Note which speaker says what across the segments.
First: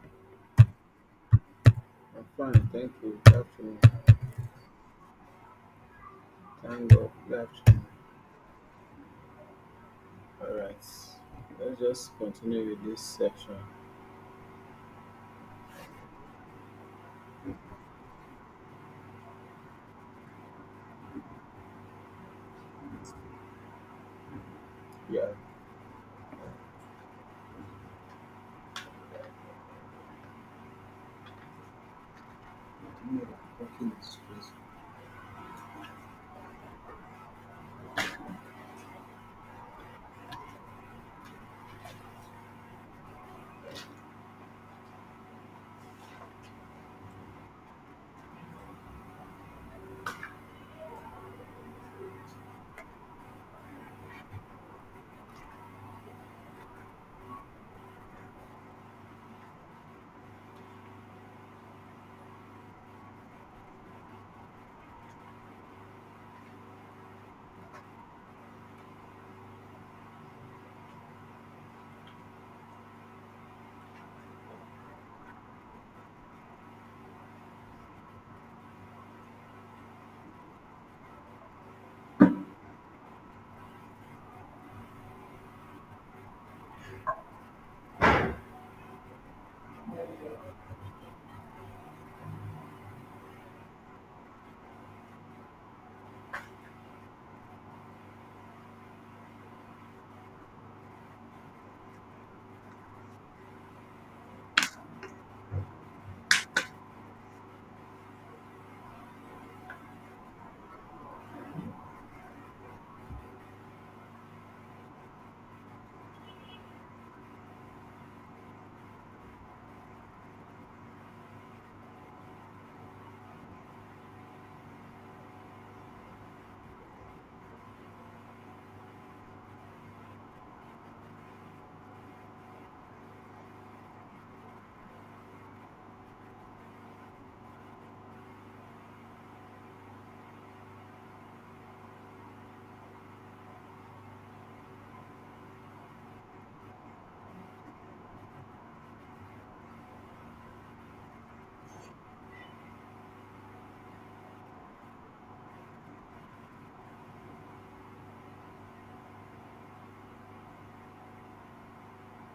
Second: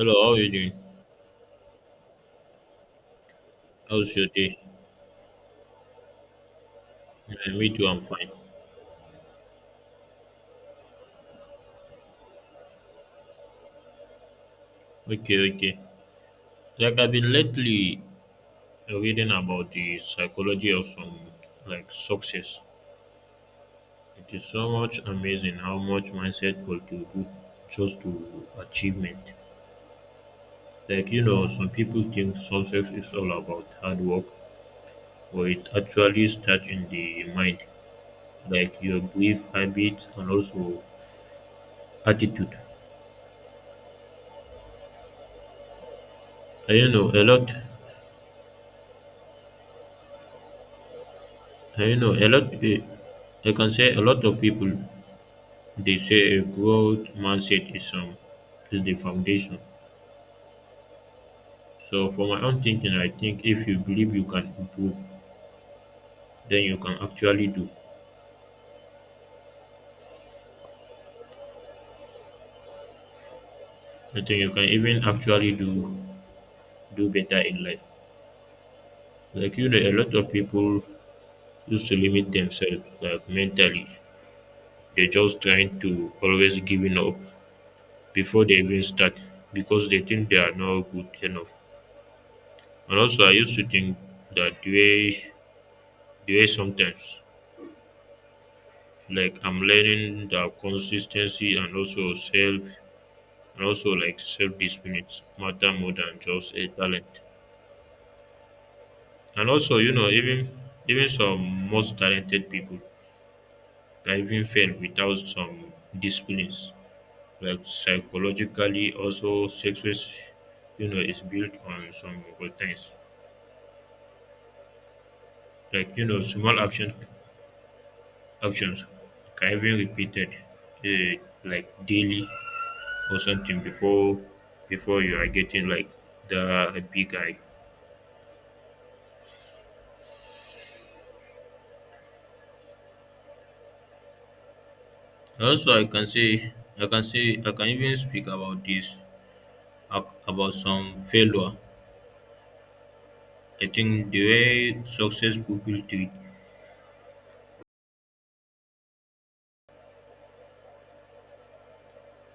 Speaker 1: Hello, how are you doing?
Speaker 2: I'm fine, thank you. Good afternoon.
Speaker 1: How's your day?
Speaker 2: Thank God. Good
Speaker 1: Yeah, me
Speaker 2: afternoon.
Speaker 1: too, I'm fine.
Speaker 2: All right. Let's just continue with this section.
Speaker 1: Okay, okay. Like I've been lately reading about the psychology of some like success. It is so much
Speaker 2: Yeah.
Speaker 1: amazing how much mindset contribute just to achievement. Like you know, some people think success is
Speaker 2: You know,
Speaker 1: all about
Speaker 2: working
Speaker 1: hard
Speaker 2: is
Speaker 1: work,
Speaker 2: stressful.
Speaker 1: but it actually starts in the mind, like your brief habits and also attitude. I don't know a lot. You know, a lot. I can say a lot of people they say a growth mindset is is the foundation. So for my own thinking, I think if you believe you can improve, then you can actually do. I think you can even actually do better in life. Like you know, a lot of people used to limit themselves like mentally. They're just trying to always giving up before they even start because they think they are not good enough. And also, I used to think that way. Yeah, sometimes. Like I'm learning that consistency and also self and also like self discipline matter more than just a talent. And also, you know, even some most talented people can even fail without some disciplines. Like psychologically also success, you know, is built on some routines. Like, you know, small actions can even repeated uh, like daily or something before you are getting like the big guy. Also, I can say I can even speak about this about some failure. I think the way success people treat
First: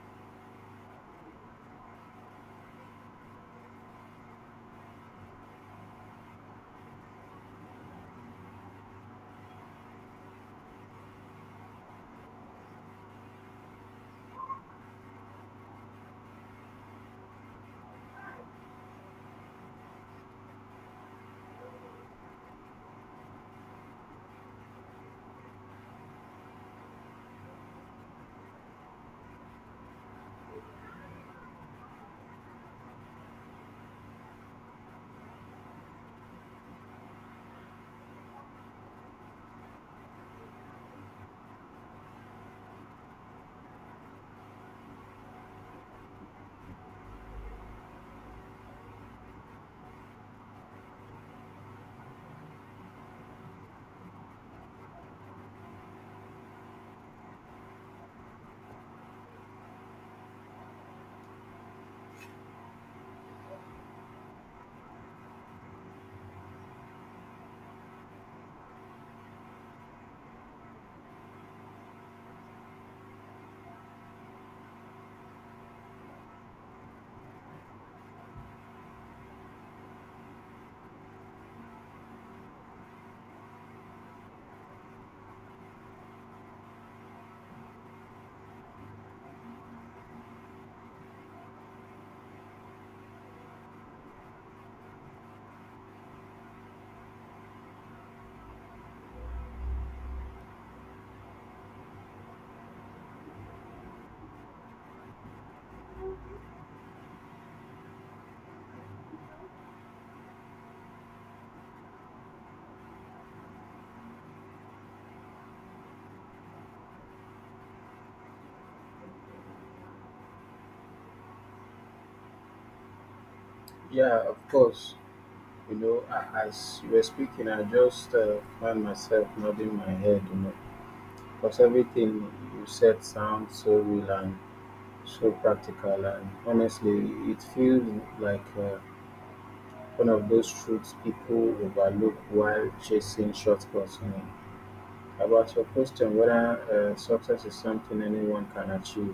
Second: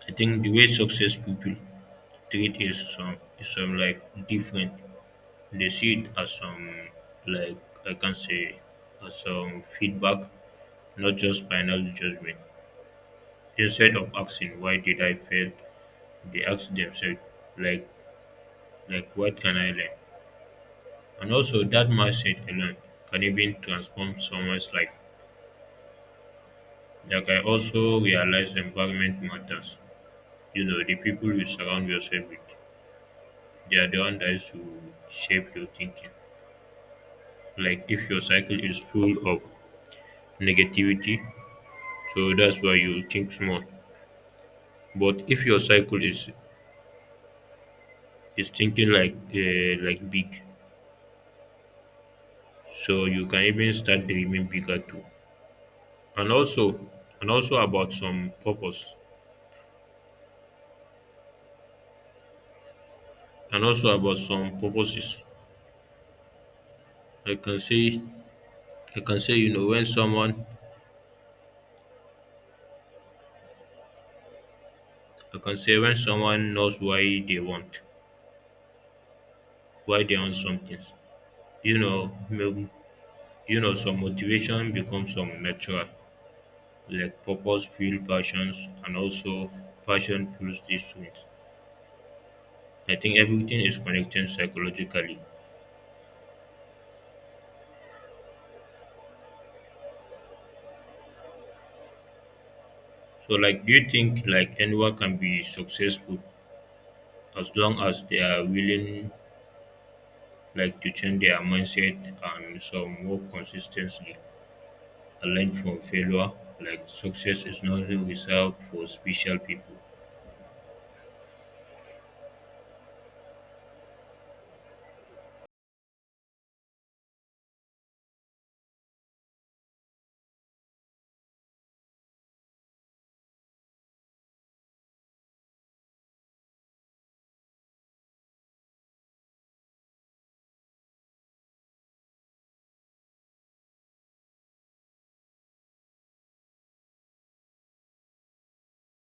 Speaker 1: I think the way success people treat is some like different. They see it as some like I can say as some feedback, not just final judgment. Instead of asking why did I fail, they ask themselves like Like, what can I learn? And also, that mindset alone can even transform someone's life. Like, I also realize environment matters. You know, the people you surround yourself with, they are the ones that is to shape your thinking. Like, if your cycle is full of negativity, so that's why you think small. But if your cycle is thinking like big, so you can even start dreaming bigger too. And also, and also about some purpose. And also about some purposes. I can say I can say you know when someone I can say when someone knows why they want something. You know maybe, you know some motivation becomes some natural like purpose fuel passions and also passion fuels these things. I think everything is connected psychologically. So like do you think like anyone can be successful as long as they are willing like to change their mindset and some more consistently? And learn from failure. Like success is not reserved for special people.
Speaker 2: Yeah, of course. You know, as you were speaking, I just found myself nodding my head, you know, because everything you said sounds so real and so practical. And honestly, it feels like one of those truths people overlook while chasing shortcuts. You know. About your question whether success is something anyone can achieve.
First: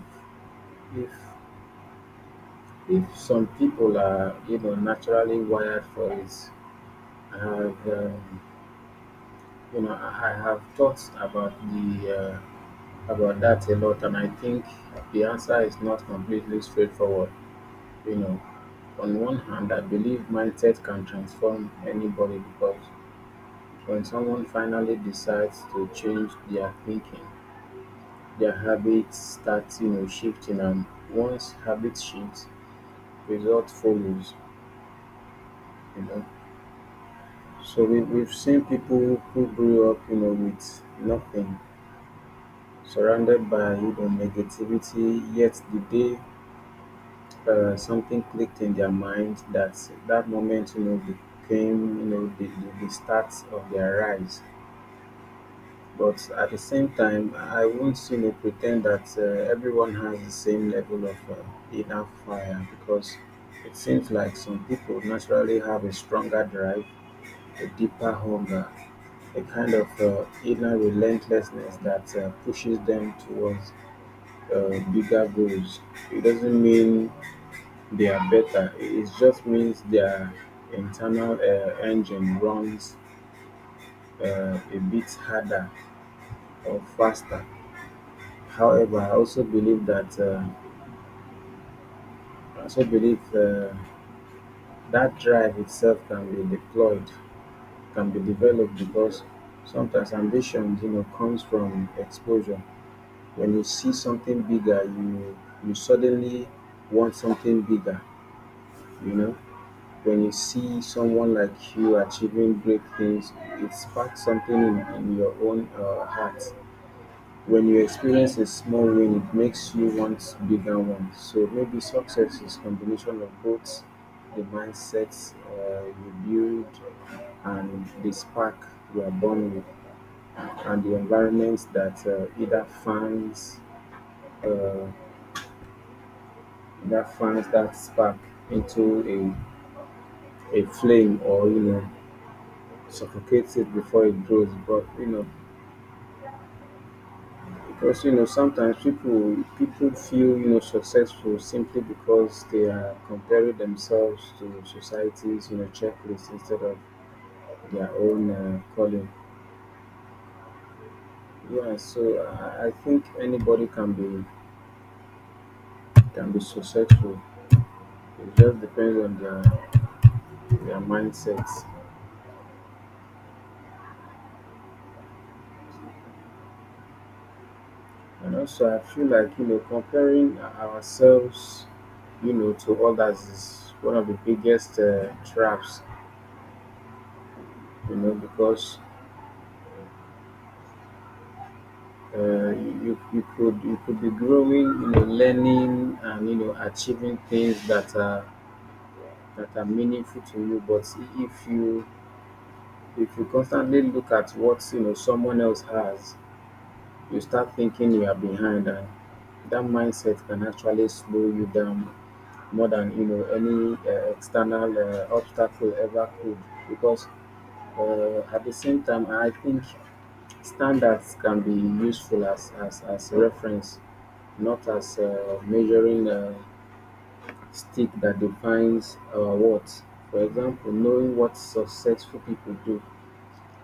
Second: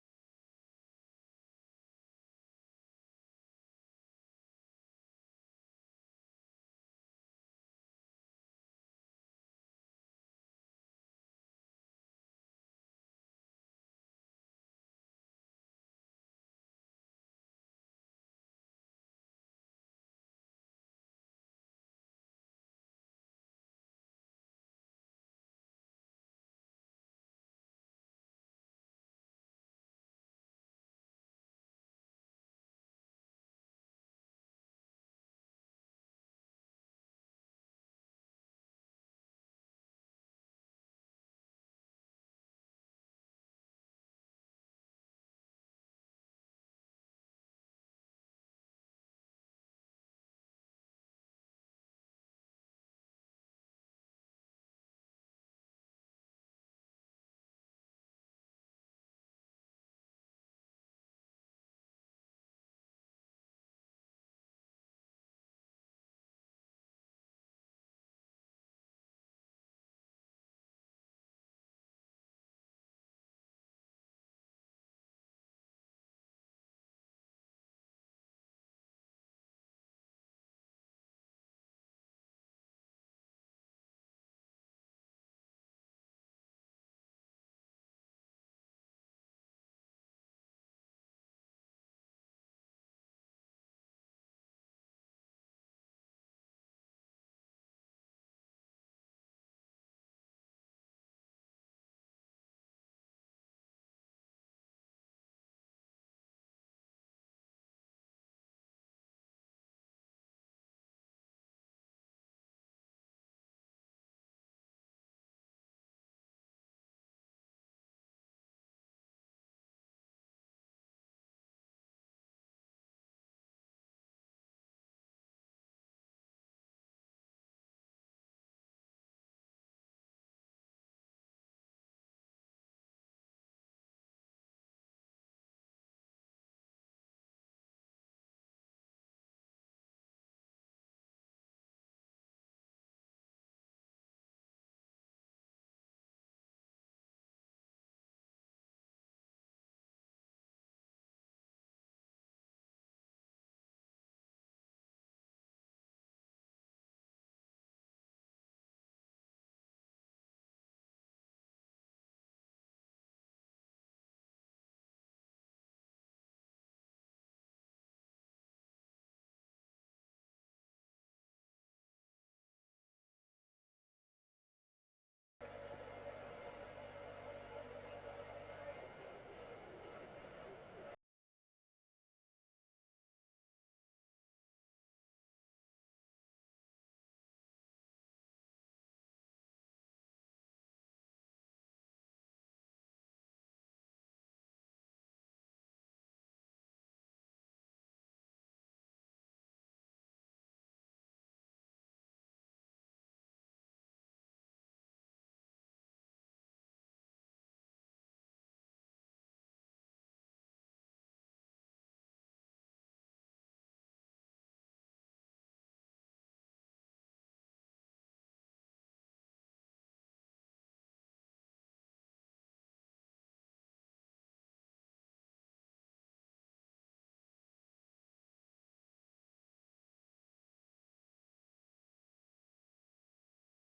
Speaker 2: If if some people are, you know, naturally wired for it, I have you know, I have thought about the about that a lot, and I think the answer is not completely straightforward. You know, on one hand, I believe mindset can transform anybody because when someone finally decides to change their thinking, their habits start, you know, shifting, and once habits shift, result follows, you know. So we've seen people who grew up, you know, with nothing, surrounded by, you know, negativity, yet the day something clicked in their mind that that moment, you know, became, you know, the start of their rise. But at the same time, I won't, you know, pretend that everyone has the same level of inner fire because it seems like some people naturally have a stronger drive, a deeper hunger, a kind of inner relentlessness that pushes them towards bigger goals. It doesn't mean they are better. It just means their internal engine runs a bit harder or faster. However, I also believe that drive itself can be developed because sometimes ambition, you know, comes from exposure. When you see something bigger, you suddenly want something bigger. You know, when you see someone like you achieving great things, it sparks something in your own heart. When you experience a small win, it makes you want bigger ones. So maybe success is combination of both the mindsets you build and the spark you are born with, and the environment that uh, either uh, fans that spark into a flame, or, you know, suffocates it before it grows. But you know, because, you know, sometimes people people feel, you know, successful simply because they are comparing themselves to society's, you know, checklist instead of their own calling. Yeah, so I think anybody can be successful. It just depends on their mindsets. And also, I feel like, you know, comparing ourselves, you know, to others is one of the biggest traps. You know, because you, you could be growing, you know, learning and, you know, achieving things that are meaningful to you, but if you if you constantly look at what, you know, someone else has, you start thinking you are behind, and that mindset can actually slow you down more than, you know, any external obstacle ever could, because at the same time, I think standards can be useful as as reference, not as a measuring stick that defines our worth. For example, knowing what successful people do,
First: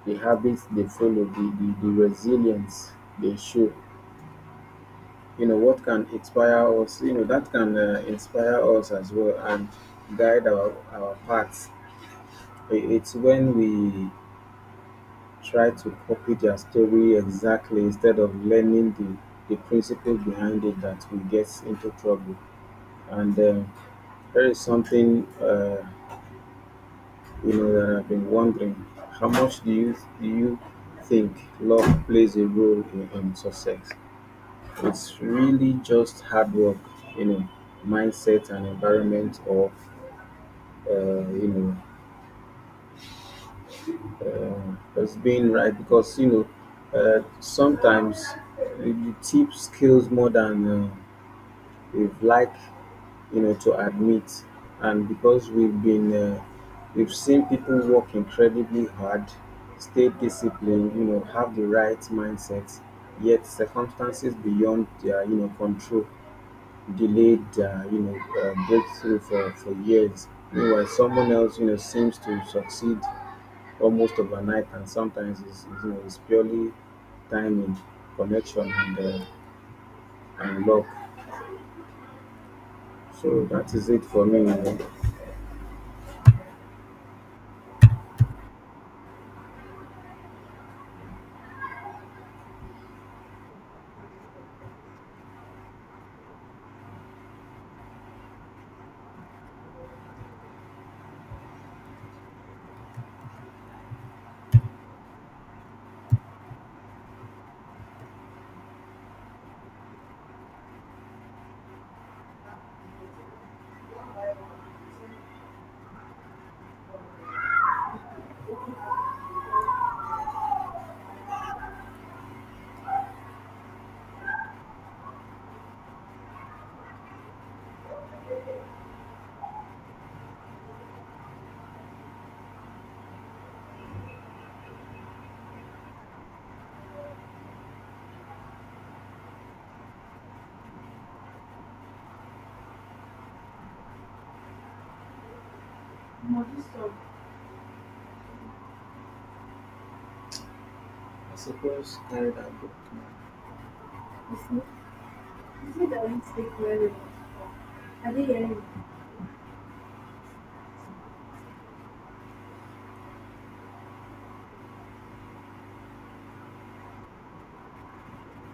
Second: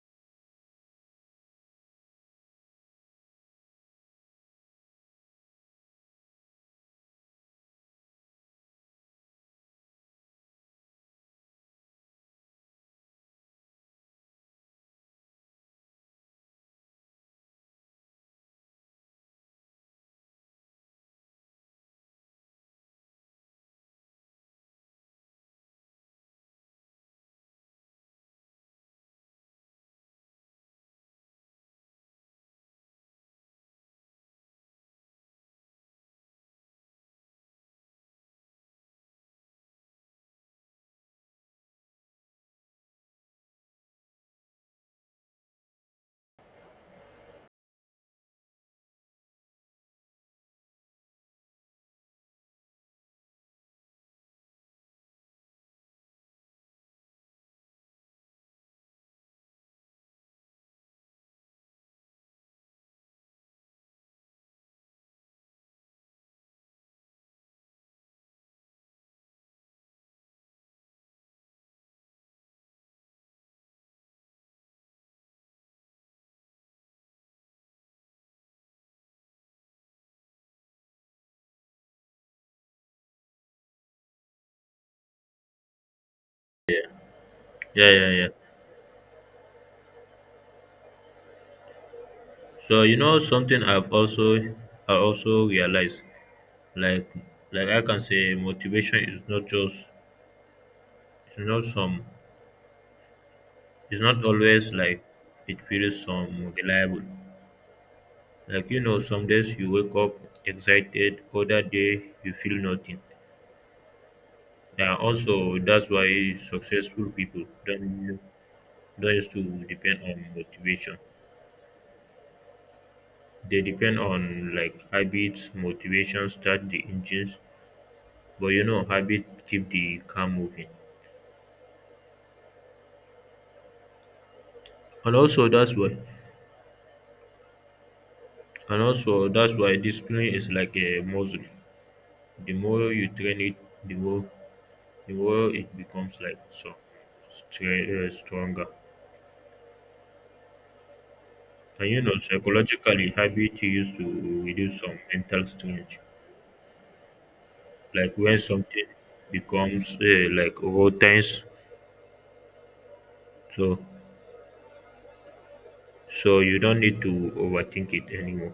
Speaker 2: the habits they follow, the resilience they show, you know, what can inspire us, you know, that can inspire us as well and guide our paths. It's when we try to copy their story exactly instead of learning the principle behind it that we get into trouble. And there is something you know that I've been wondering. How much do you think luck plays a role in success? It's really just hard work, you know, mindset and environment, or you know, just being right. Because you know, sometimes you tip skills more than you've like, you know, to admit. And because we've seen people work incredibly hard, stay disciplined, you know, have the right mindset, yet circumstances beyond their, you know, control delayed, you know, breakthrough for years. Meanwhile, someone else, you know, seems to succeed almost overnight, and sometimes you know, it's purely timing, connection, and luck. So that is it for me.
Speaker 1: Yeah, yeah, yeah. So you know something I've also I also realized like like I can say motivation is not just it's not some it's not always like it feels some reliable. Like you know some days you wake up excited, other day you feel nothing. And also that's why successful people don't used to depend on motivation. They depend on like habits motivation start the engines but you know habit keep the car moving and also that's why and also that's why discipline is like a muscle. The more you train it, the more the more it becomes like so stronger. And you know psychologically habit used to reduce some mental strain like when something becomes like routine, so so you don't need to overthink it anymore,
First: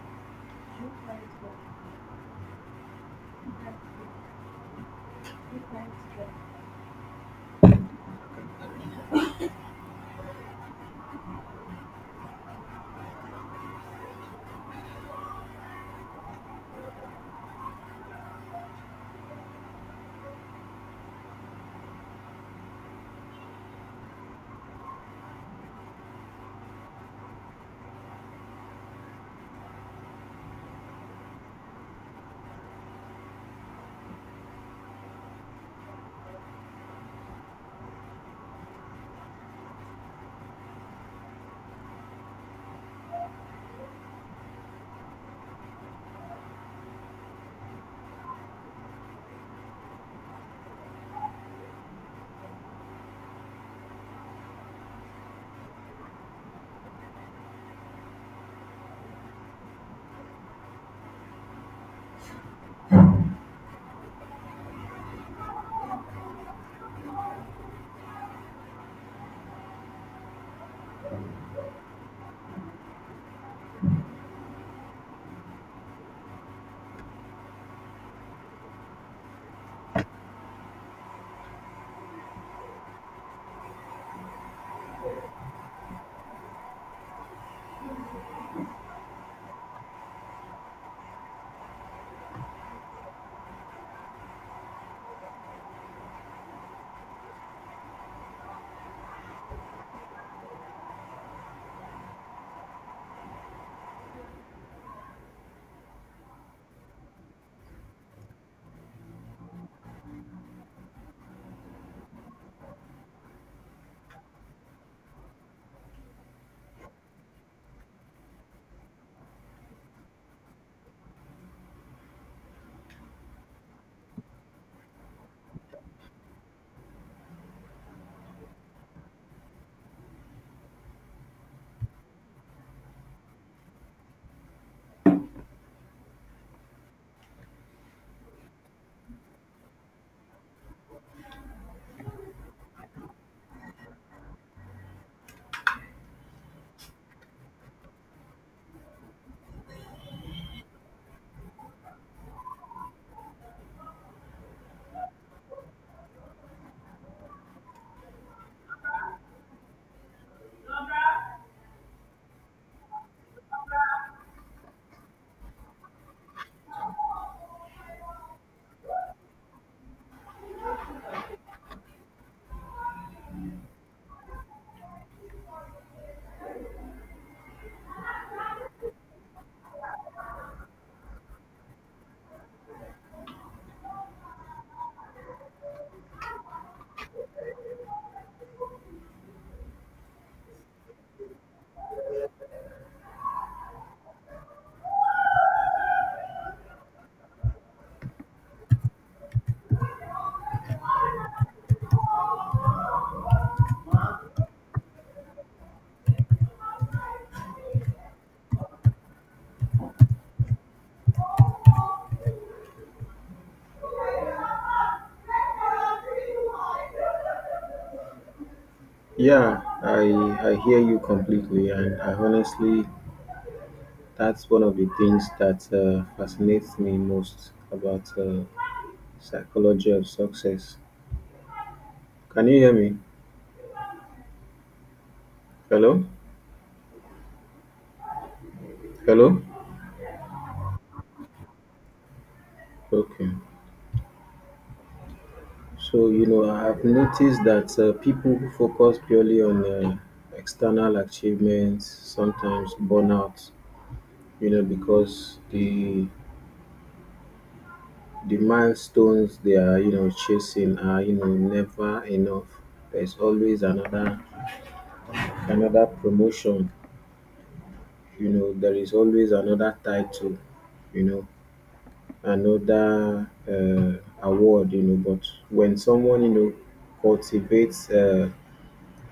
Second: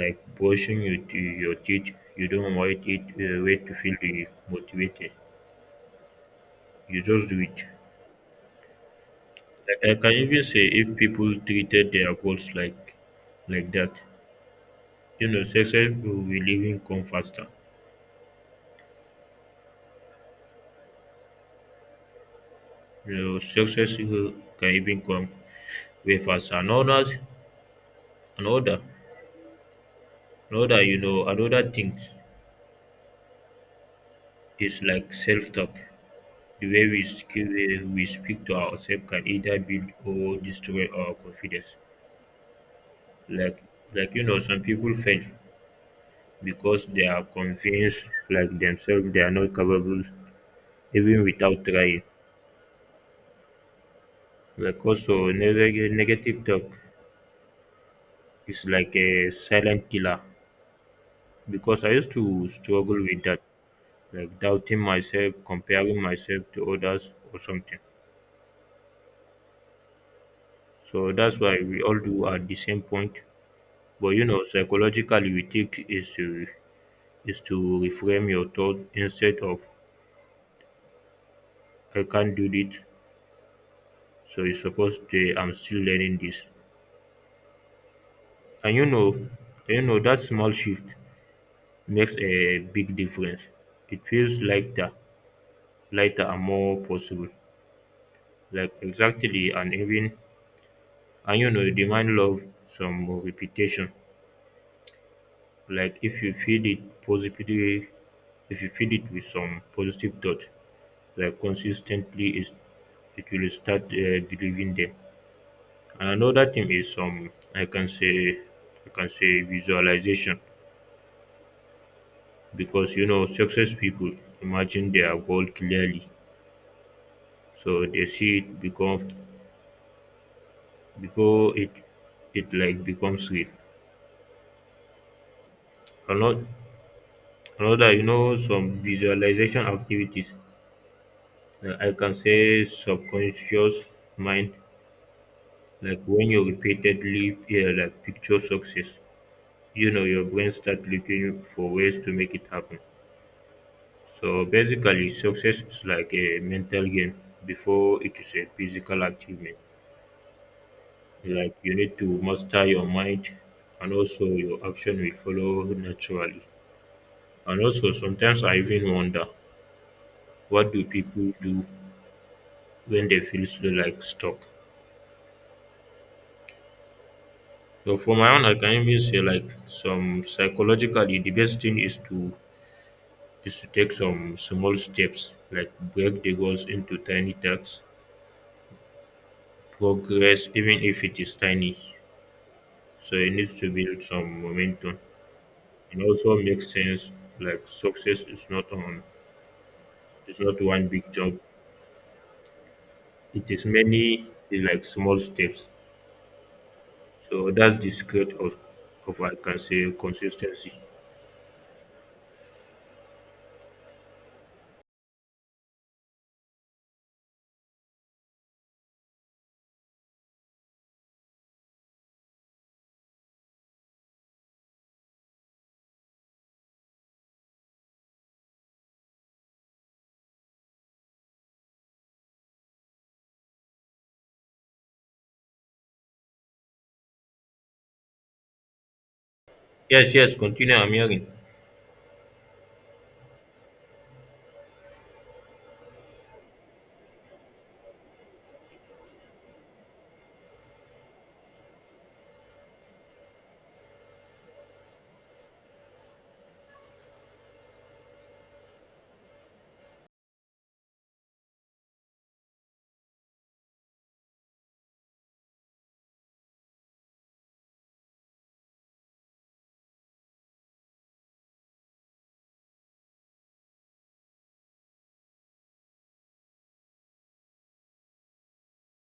Speaker 1: like brushing your to your teeth. You don't wait it wait to feel the motivated, you just do it. Like I can even say if people treated their goals like that, you know success will even come faster. You know success will- can even come way faster. And others another another things is like self-talk. The way we speak to ourselves can either build or destroy our confidence, like like you know some people fail because they are convinced like themselves they are not capable even without trying. Like also negative talk is like a silent killer because I used to struggle with that, like doubting myself, comparing myself to others or something. So that's why we all do at the same point. But you know psychologically we think is to reframe your thought instead of I can't do it. So it's supposed to I'm still learning this. And you know that small shift makes a big difference. It feels lighter, lighter and more possible. Like exactly and even and you know the mind love some repetition. Like if you feed it positively, if you feed it with some positive thought, like consistently is it will start believing them. And another thing is some I can say visualization because you know success people imagine their goal clearly, so they see it become before it it like becomes real. Another some visualization activities, I can say subconscious mind, like when you repeatedly yeah, like picture success, you know your brain start looking for ways to make it happen. So basically success is like a mental game before it is a physical achievement. Like you need to master your mind and also your action will follow naturally. And also sometimes I even wonder what do people do when they feel slow like stuck. So for my own I can even say like some psychologically the best thing is to take some small steps, like break the goals into tiny tasks, progress even if it is tiny. So it needs to build some momentum. And also makes sense like success is not on. It's not one big jump. It is many like small steps. So that's the secret of I can say consistency.
Speaker 2: Yeah, I hear you completely, and I honestly, that's one of the things that fascinates me most about psychology of success. Can you hear me? Hello, hello.
Speaker 1: Yes, yes. Continue. I'm hearing.
Speaker 2: Okay. So you know, I've noticed that people who focus purely on external achievements sometimes burn out. You know, because the milestones they are, you know, chasing are, you know, never enough. There's always another another promotion, you know, there is always another title, you know, another award, you know. But when someone, you know, cultivates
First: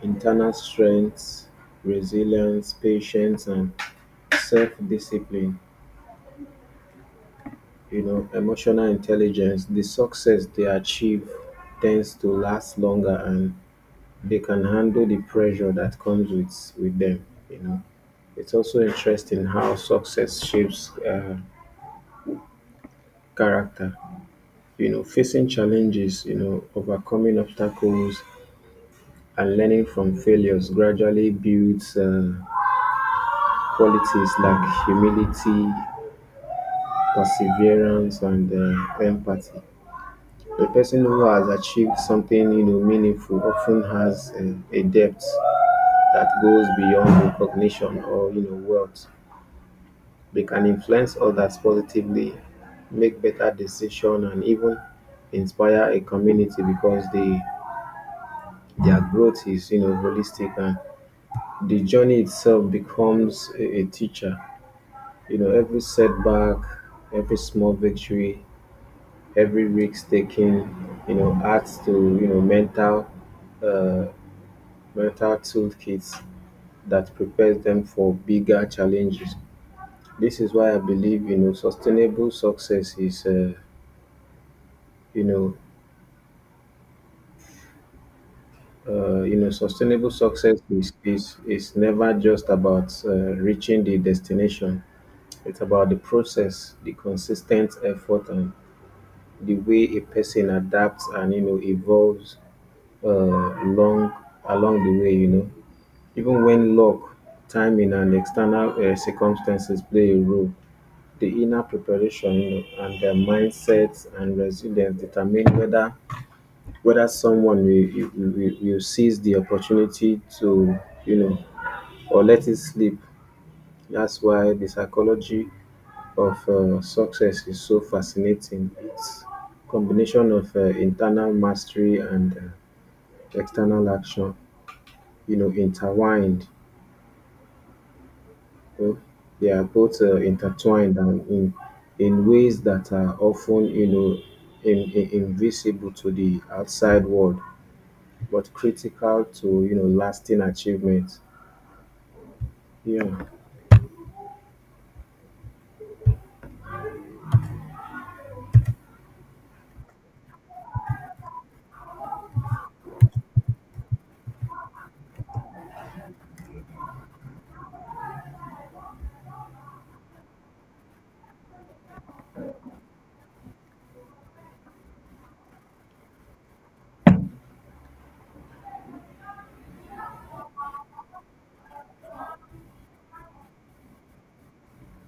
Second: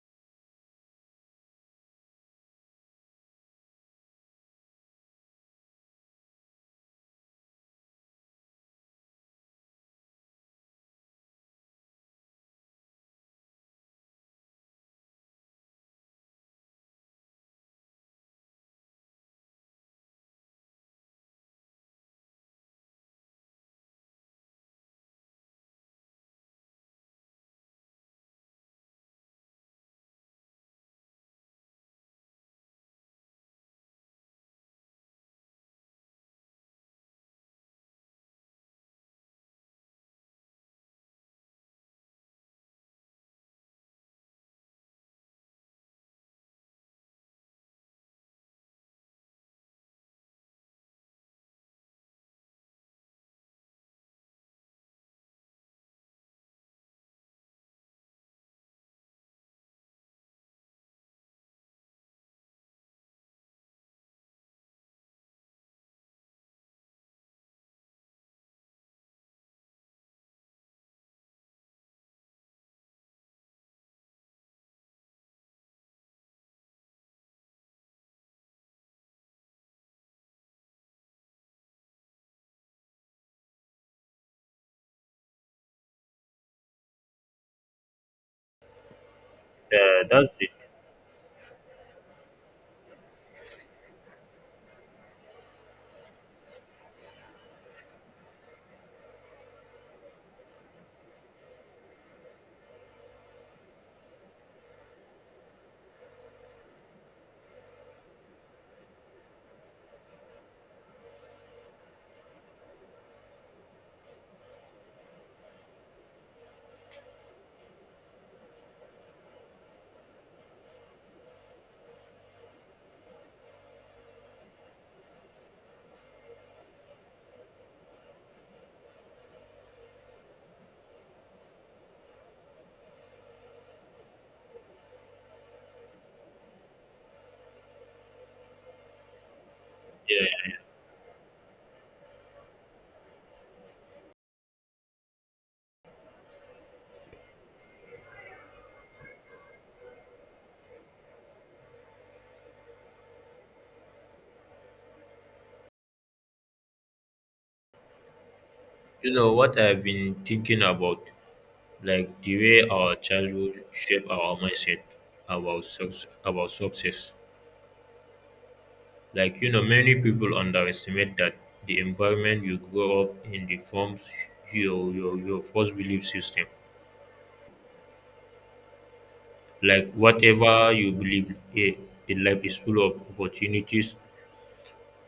Speaker 2: internal strength, resilience, patience, and self discipline, you know, emotional intelligence, the success they achieve tends to last longer, and they can handle the pressure that comes with them. You know, it's also interesting how success shapes character. You know, facing challenges, you know, overcoming obstacles, and learning from failures gradually builds qualities like humility, perseverance, and empathy. The person who has achieved something, you know, meaningful often has a depth that goes beyond recognition or, you know, wealth. They can influence others positively, make better decisions, and even inspire a community because they their growth is, you know, holistic, and the journey itself becomes a teacher. You know, every setback, every small victory, every risk taken, you know, adds to, you know, mental uh, mental toolkits that prepares them for bigger challenges. This is why I believe, you know, sustainable success is you know sustainable
Speaker 1: That's it.
Speaker 2: success is never just about reaching the destination. It's about the process, the consistent effort, and the way a person adapts and, you know, evolves uh, along along the way. You know, even when luck, timing, and external circumstances play a role, the inner preparation, you know, and the mindsets and resilience determine whether someone will seize the opportunity to, you know, or let it slip. That's why the psychology of success is so fascinating. It's combination of internal mastery and external action, you know, intertwined. You know, they are both
Speaker 1: Yeah.
Speaker 2: intertwined and in ways that are often, you know, invisible to the outside world, but critical to, you know, lasting achievement. Yeah,
Speaker 1: You know what I've been thinking about, like the way our childhood shape our mindset about success. Like you know, many people underestimate that the environment you grow up in the forms your first belief system. Like whatever you believe in life is full of opportunities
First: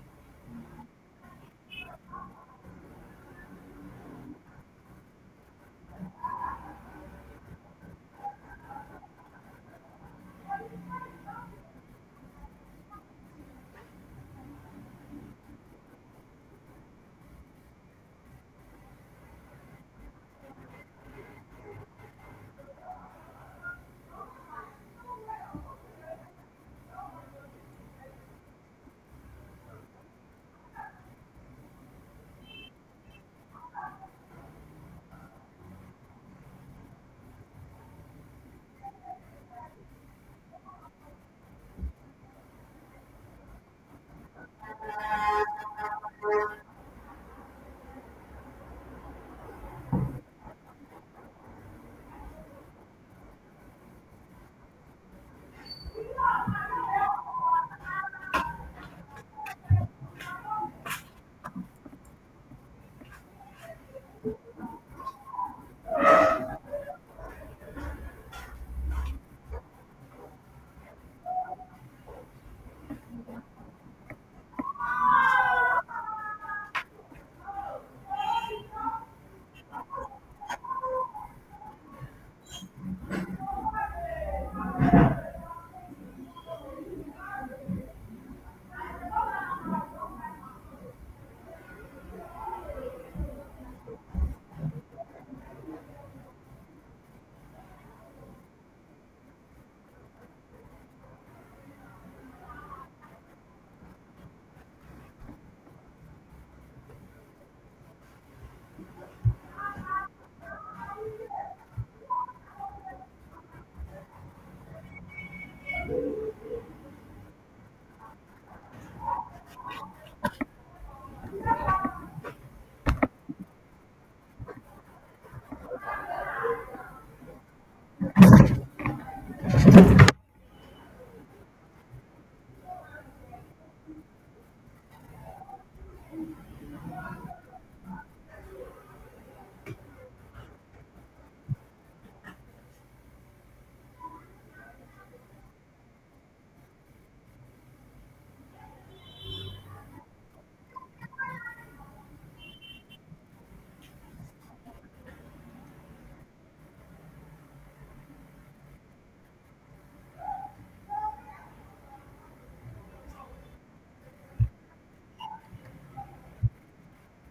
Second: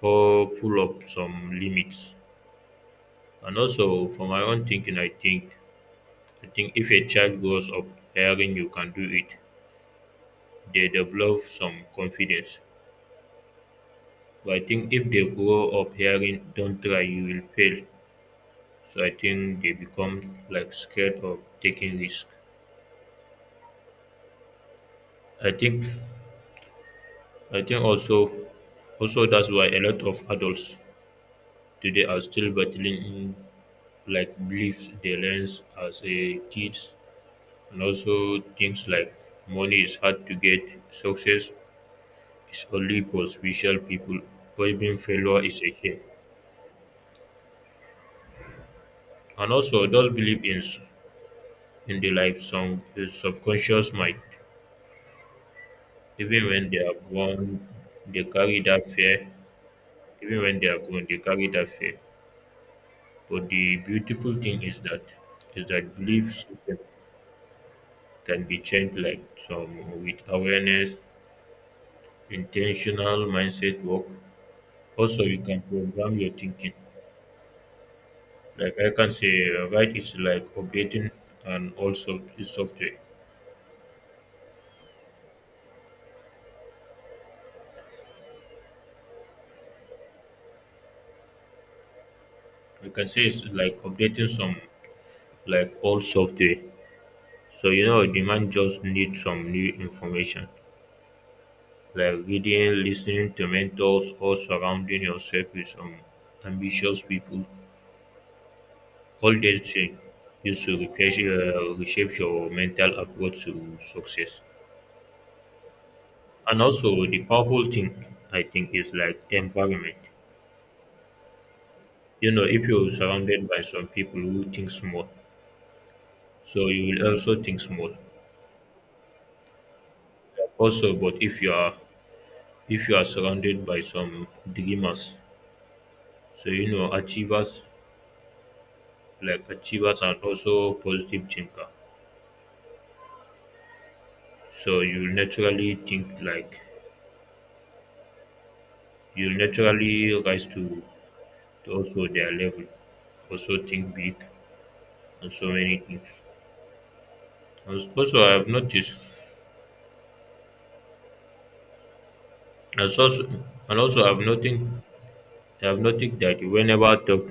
Speaker 1: or full of some limits. And also for my own thinking I think, if a child grows up hearing you can do it, they develop some confidence. But I think if they grow up hearing don't try you will fail, so I think they become like scared of taking risk. i think I think also, also that's why a lot of adults today are still battling in like beliefs they learned as a kids. And also things like money is hard to get, success is only for special people, or even failure is a shame. And also those believe in the like some the subconscious mind. Even when they are grown, they carry that fear. Even when they are grown, they carry that fear. But the beautiful thing is that belief system can be changed, like some with awareness, intentional mindset work. Also you can program your thinking, like I can say right. It's like updating and also software I can say it's like updating some like old software. So you know demand just need some new information, like reading, listening to mentors, or surrounding yourself with some ambitious people. All these things used to refresh, reshape your mental approach to success. And also, the powerful thing I think is like the environment. You know, if you're surrounded by some people who think small, so you will also think small. Also, but if you are surrounded by some dreamers, so you know achievers like achievers and also positive thinker, so you will naturally think like you will naturally rise to also their level, also think big, and so many things. And also I have noticed and so and also I've noticed that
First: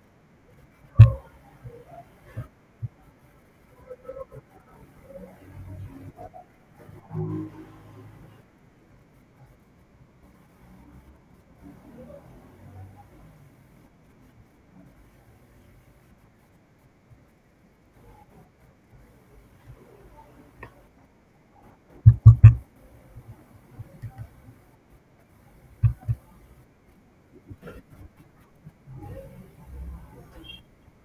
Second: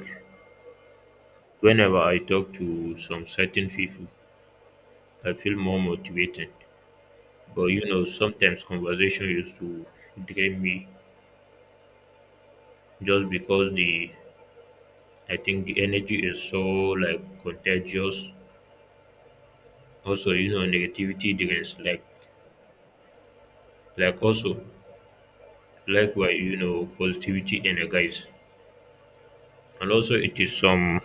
Speaker 1: whenever I talk to some certain people I feel more motivated. But you know sometimes conversation used to drain me just because the I think the energy is so like contagious. Also, you know, negativity drains like also likewise, you know, positivity energizes. And also it is some,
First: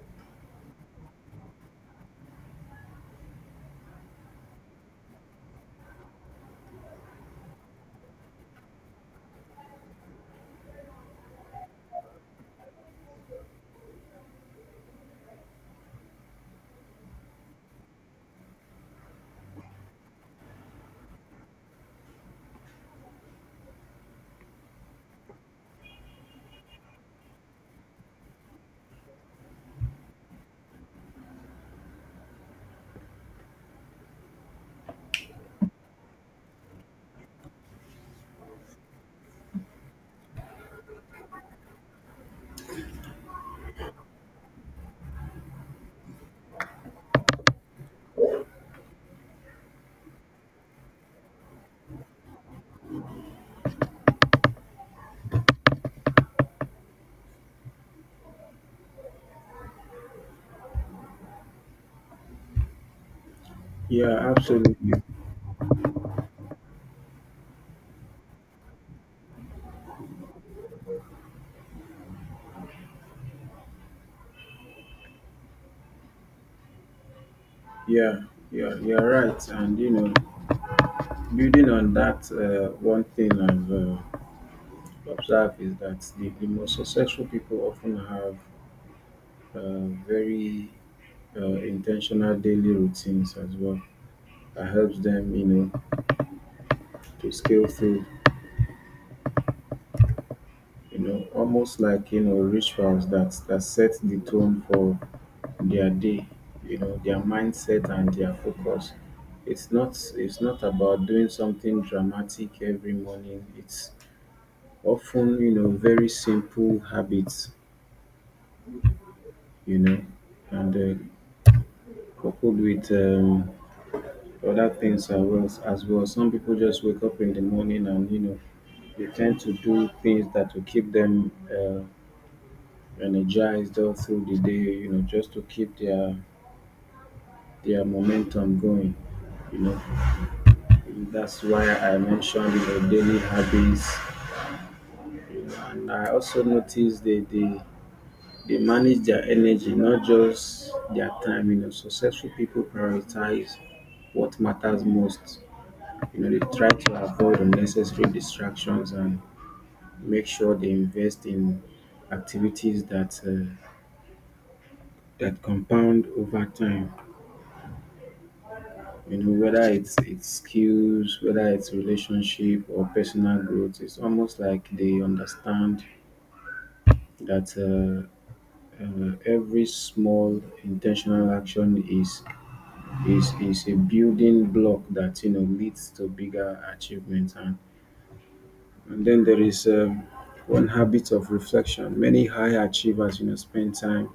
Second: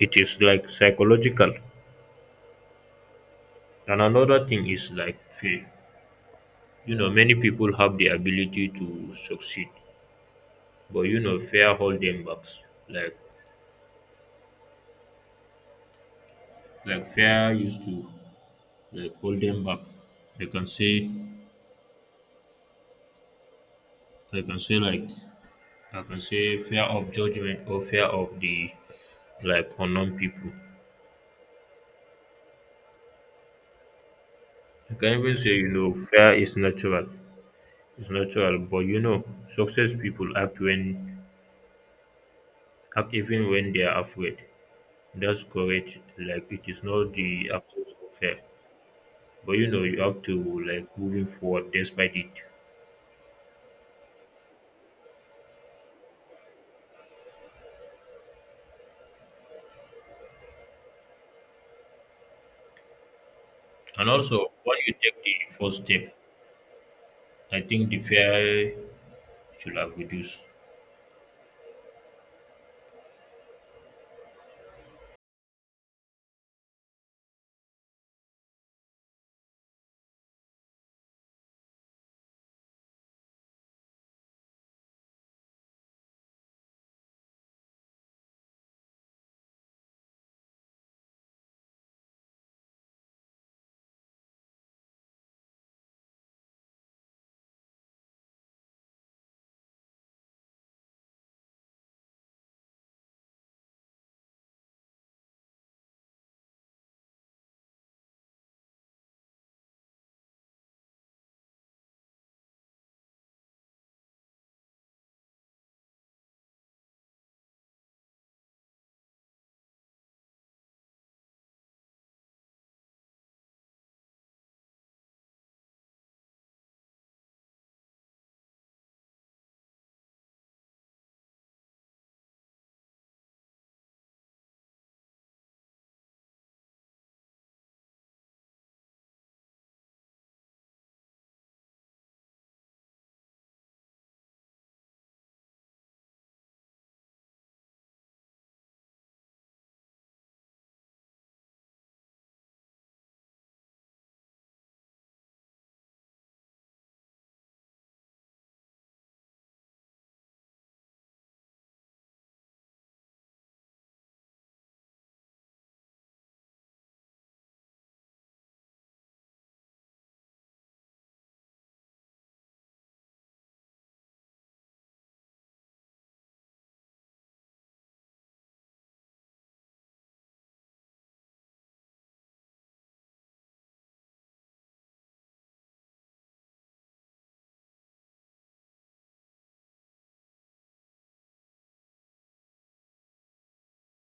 Speaker 1: it is like psychological. And another thing is like fear. You know many people have the ability to succeed, but you know fear hold them back, like like fear used to like hold them back. they can say they can say like I can say fear of judgment or fear of the like unknown people. I can even say you know fear is natural, it's natural, but you know success people act when act even when they are afraid. That's correct. Like it is not the absence of fear, but you know you have to like moving forward despite it. And
Speaker 2: yeah,
Speaker 1: also, when
Speaker 2: absolutely.
Speaker 1: you take the first step, I think the fear should have reduced.
Speaker 2: Yeah, yeah, you're right. And you know, building on that, one thing I've observed is that the most successful people often have very intentional daily routines as well that helps them, you know, to scale through. You know, almost like, you know, rituals that that set the tone for their day, you know, their mindset and their focus. It's not about doing something dramatic every morning. It's often, you know, very simple habits, you know, and coupled with other things as well. Some people just wake up in the morning and, you know, they tend to do things that will keep them energized all through the day, you know, just to keep their momentum going, you know. That's why I mentioned, you know, daily habits, you know, and I also noticed they manage their energy, not just their time. You know, successful people prioritize what matters most. You know, they try to avoid unnecessary distractions and make sure they invest in activities that compound over time. You know, whether it's skills, whether it's relationship or personal growth, it's almost like they understand that every small intentional action is a building block that, you know, leads to bigger achievements. And then there is one habit of reflection. Many high achievers, you know, spend time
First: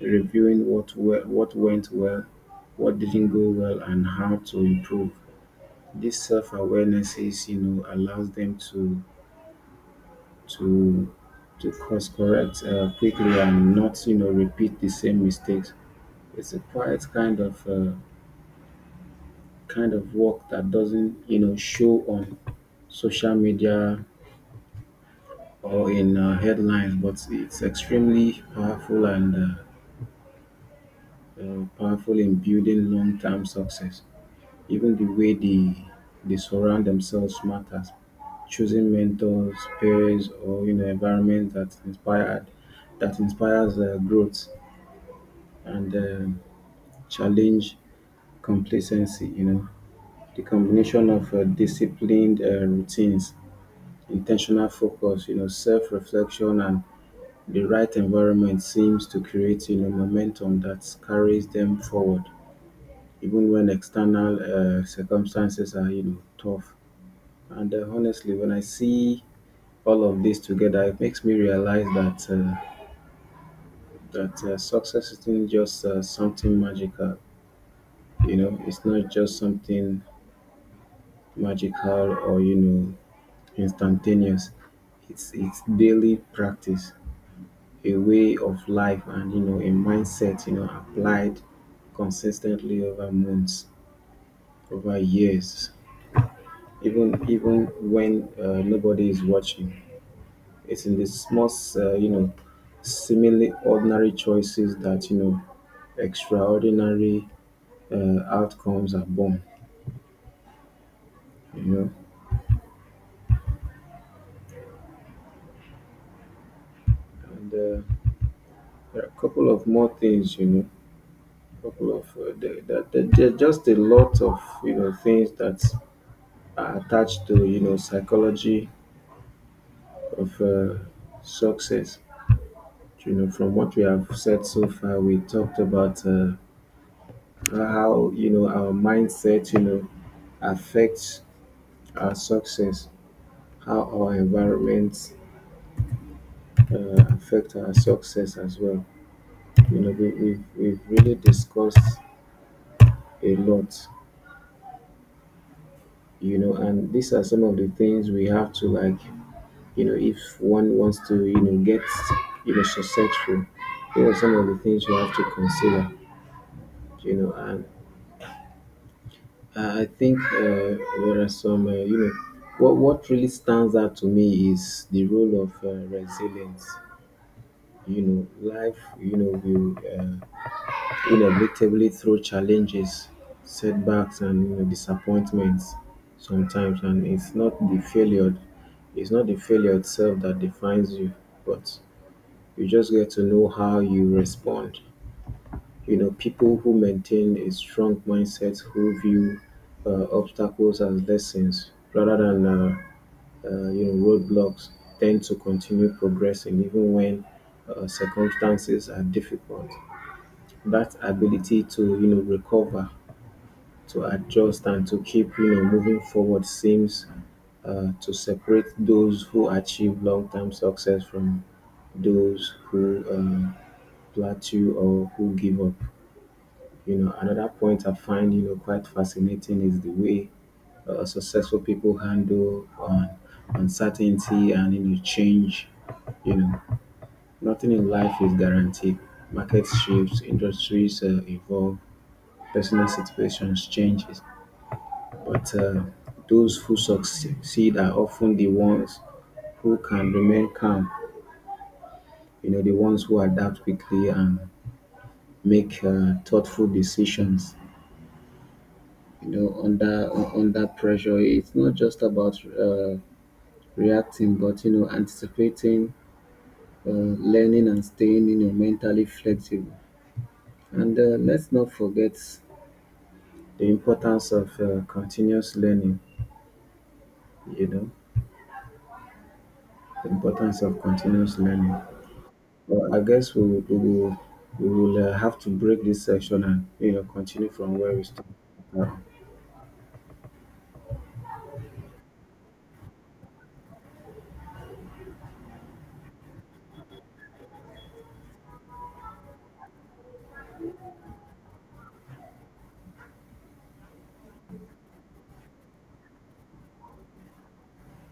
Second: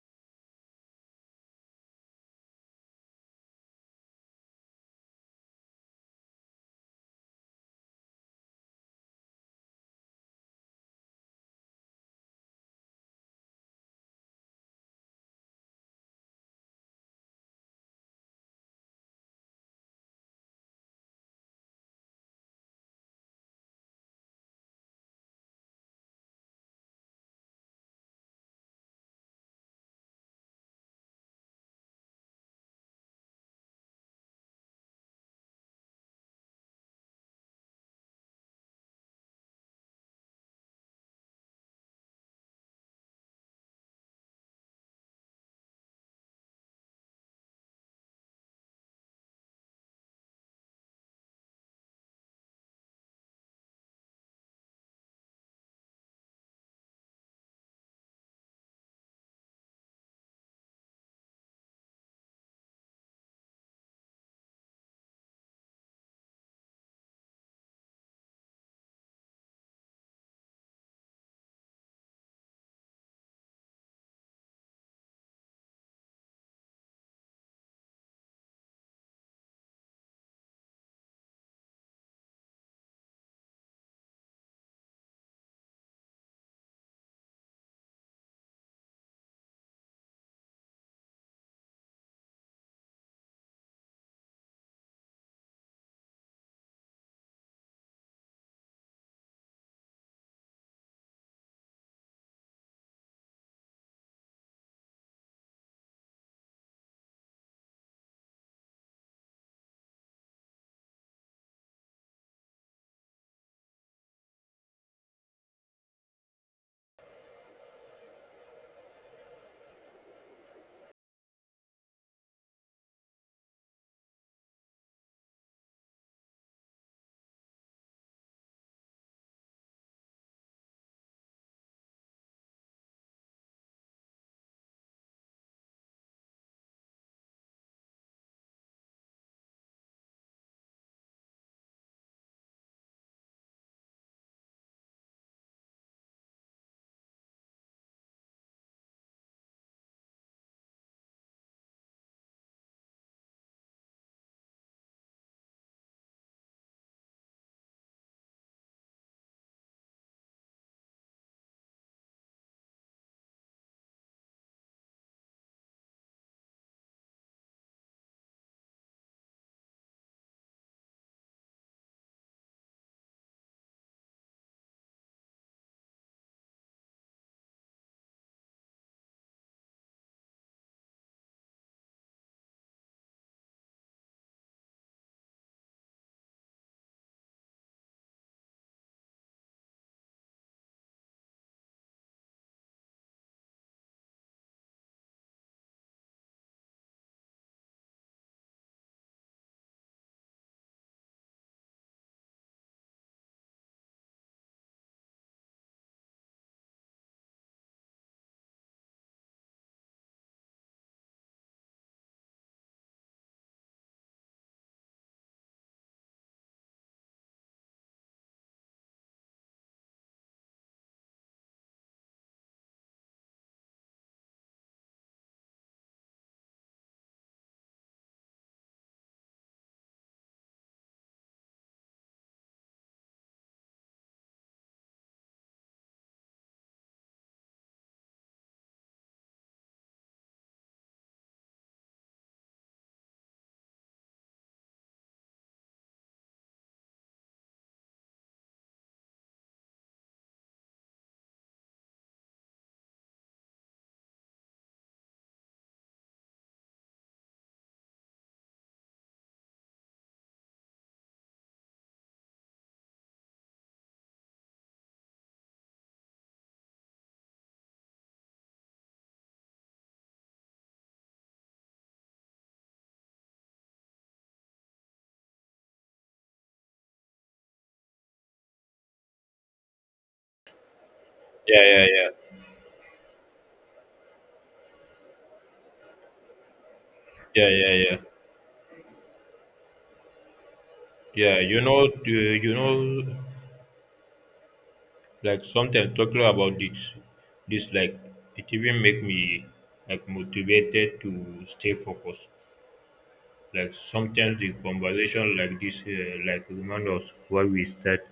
Speaker 2: reviewing what well, what went well, what didn't go well, and how to improve. This self-awareness is, you know, allows them to to course correct quickly and not, you know, repeat the same mistakes. It's a quiet kind of work that doesn't, you know, show on social media or in headlines, but it's extremely powerful and powerful in building long-term success. Even the way they surround themselves matters. Choosing mentors, peers, or, you know, environment that inspired that inspires growth and challenge complacency. You know, the combination of disciplined routines, intentional focus, you know, self-reflection, and the right environment seems to create, you know, momentum that carries them forward, even when external circumstances are, you know, tough. And honestly, when I see all of this together, it makes me realize uh, that success isn't just something magical. You know, it's not just something magical or, you know, instantaneous. It's daily practice, a way of life, and, you know, a mindset, you know, applied consistently over months, over years, even even when nobody is watching. It's in the small you know, seemingly ordinary choices that, you know, extraordinary outcomes are born, you know. And there are a couple of more things, you know, couple of there, there, there, there are just a lot of, you know, things that are attached to, you know, psychology of success. You know, from what we have said so far, we talked about how, you know, our mindset, you know, affects our success, how our environment affect our success as well. You know, we've really discussed a lot. You know, and these are some of the things we have to like. You know, if one wants to, you know, get, you know, successful, here are some of the things you have to consider. You know, and I think there are some, you know, what really stands out to me is the role of resilience. You know, life, you know, will uh, inevitably throw challenges, setbacks, and, you know, disappointments sometimes. And it's not the failure itself that defines you, but you just get to know how you respond. You know, people who maintain a strong mindset, who view obstacles as lessons rather than you know, roadblocks, tend to continue progressing even when circumstances are difficult. That ability to, you know, recover, to adjust, and to keep, you know, moving forward seems to separate those who achieve long-term success from those who plateau or who give up. You know, another point I find, you know, quite fascinating is the way successful people handle uncertainty and, you know, change. You know, nothing in life is guaranteed. Markets shifts, industries evolve, personal situations changes. But those who succeed are often the ones who can remain calm. You know, the ones who adapt quickly and make thoughtful decisions, you know, under under pressure. It's not just about reacting, but, you know, anticipating, uh, learning, and staying, you know, mentally flexible. And let's not forget the importance of continuous learning you know the importance of continuous
Speaker 1: Yeah,
Speaker 2: learning.
Speaker 1: yeah, yeah,
Speaker 2: Well, I guess we will, we will we will have to break this section and, you know,
Speaker 1: yeah,
Speaker 2: continue
Speaker 1: yeah,
Speaker 2: from where
Speaker 1: yeah.
Speaker 2: we started. Uh,
Speaker 1: Yeah, you know, the- you know, like sometimes talking about this, this like it even make me like motivated to stay focused. Like sometimes the conversation like this, like remind us why we start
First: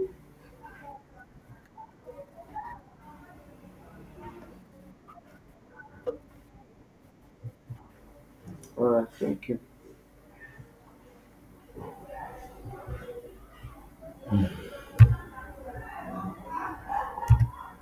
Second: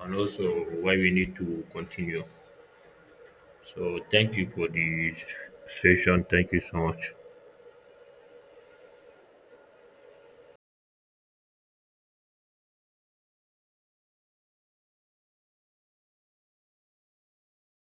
Speaker 1: and also why we need to continue. So thank you for the session. Thank you so much.
Speaker 2: all right, thank you.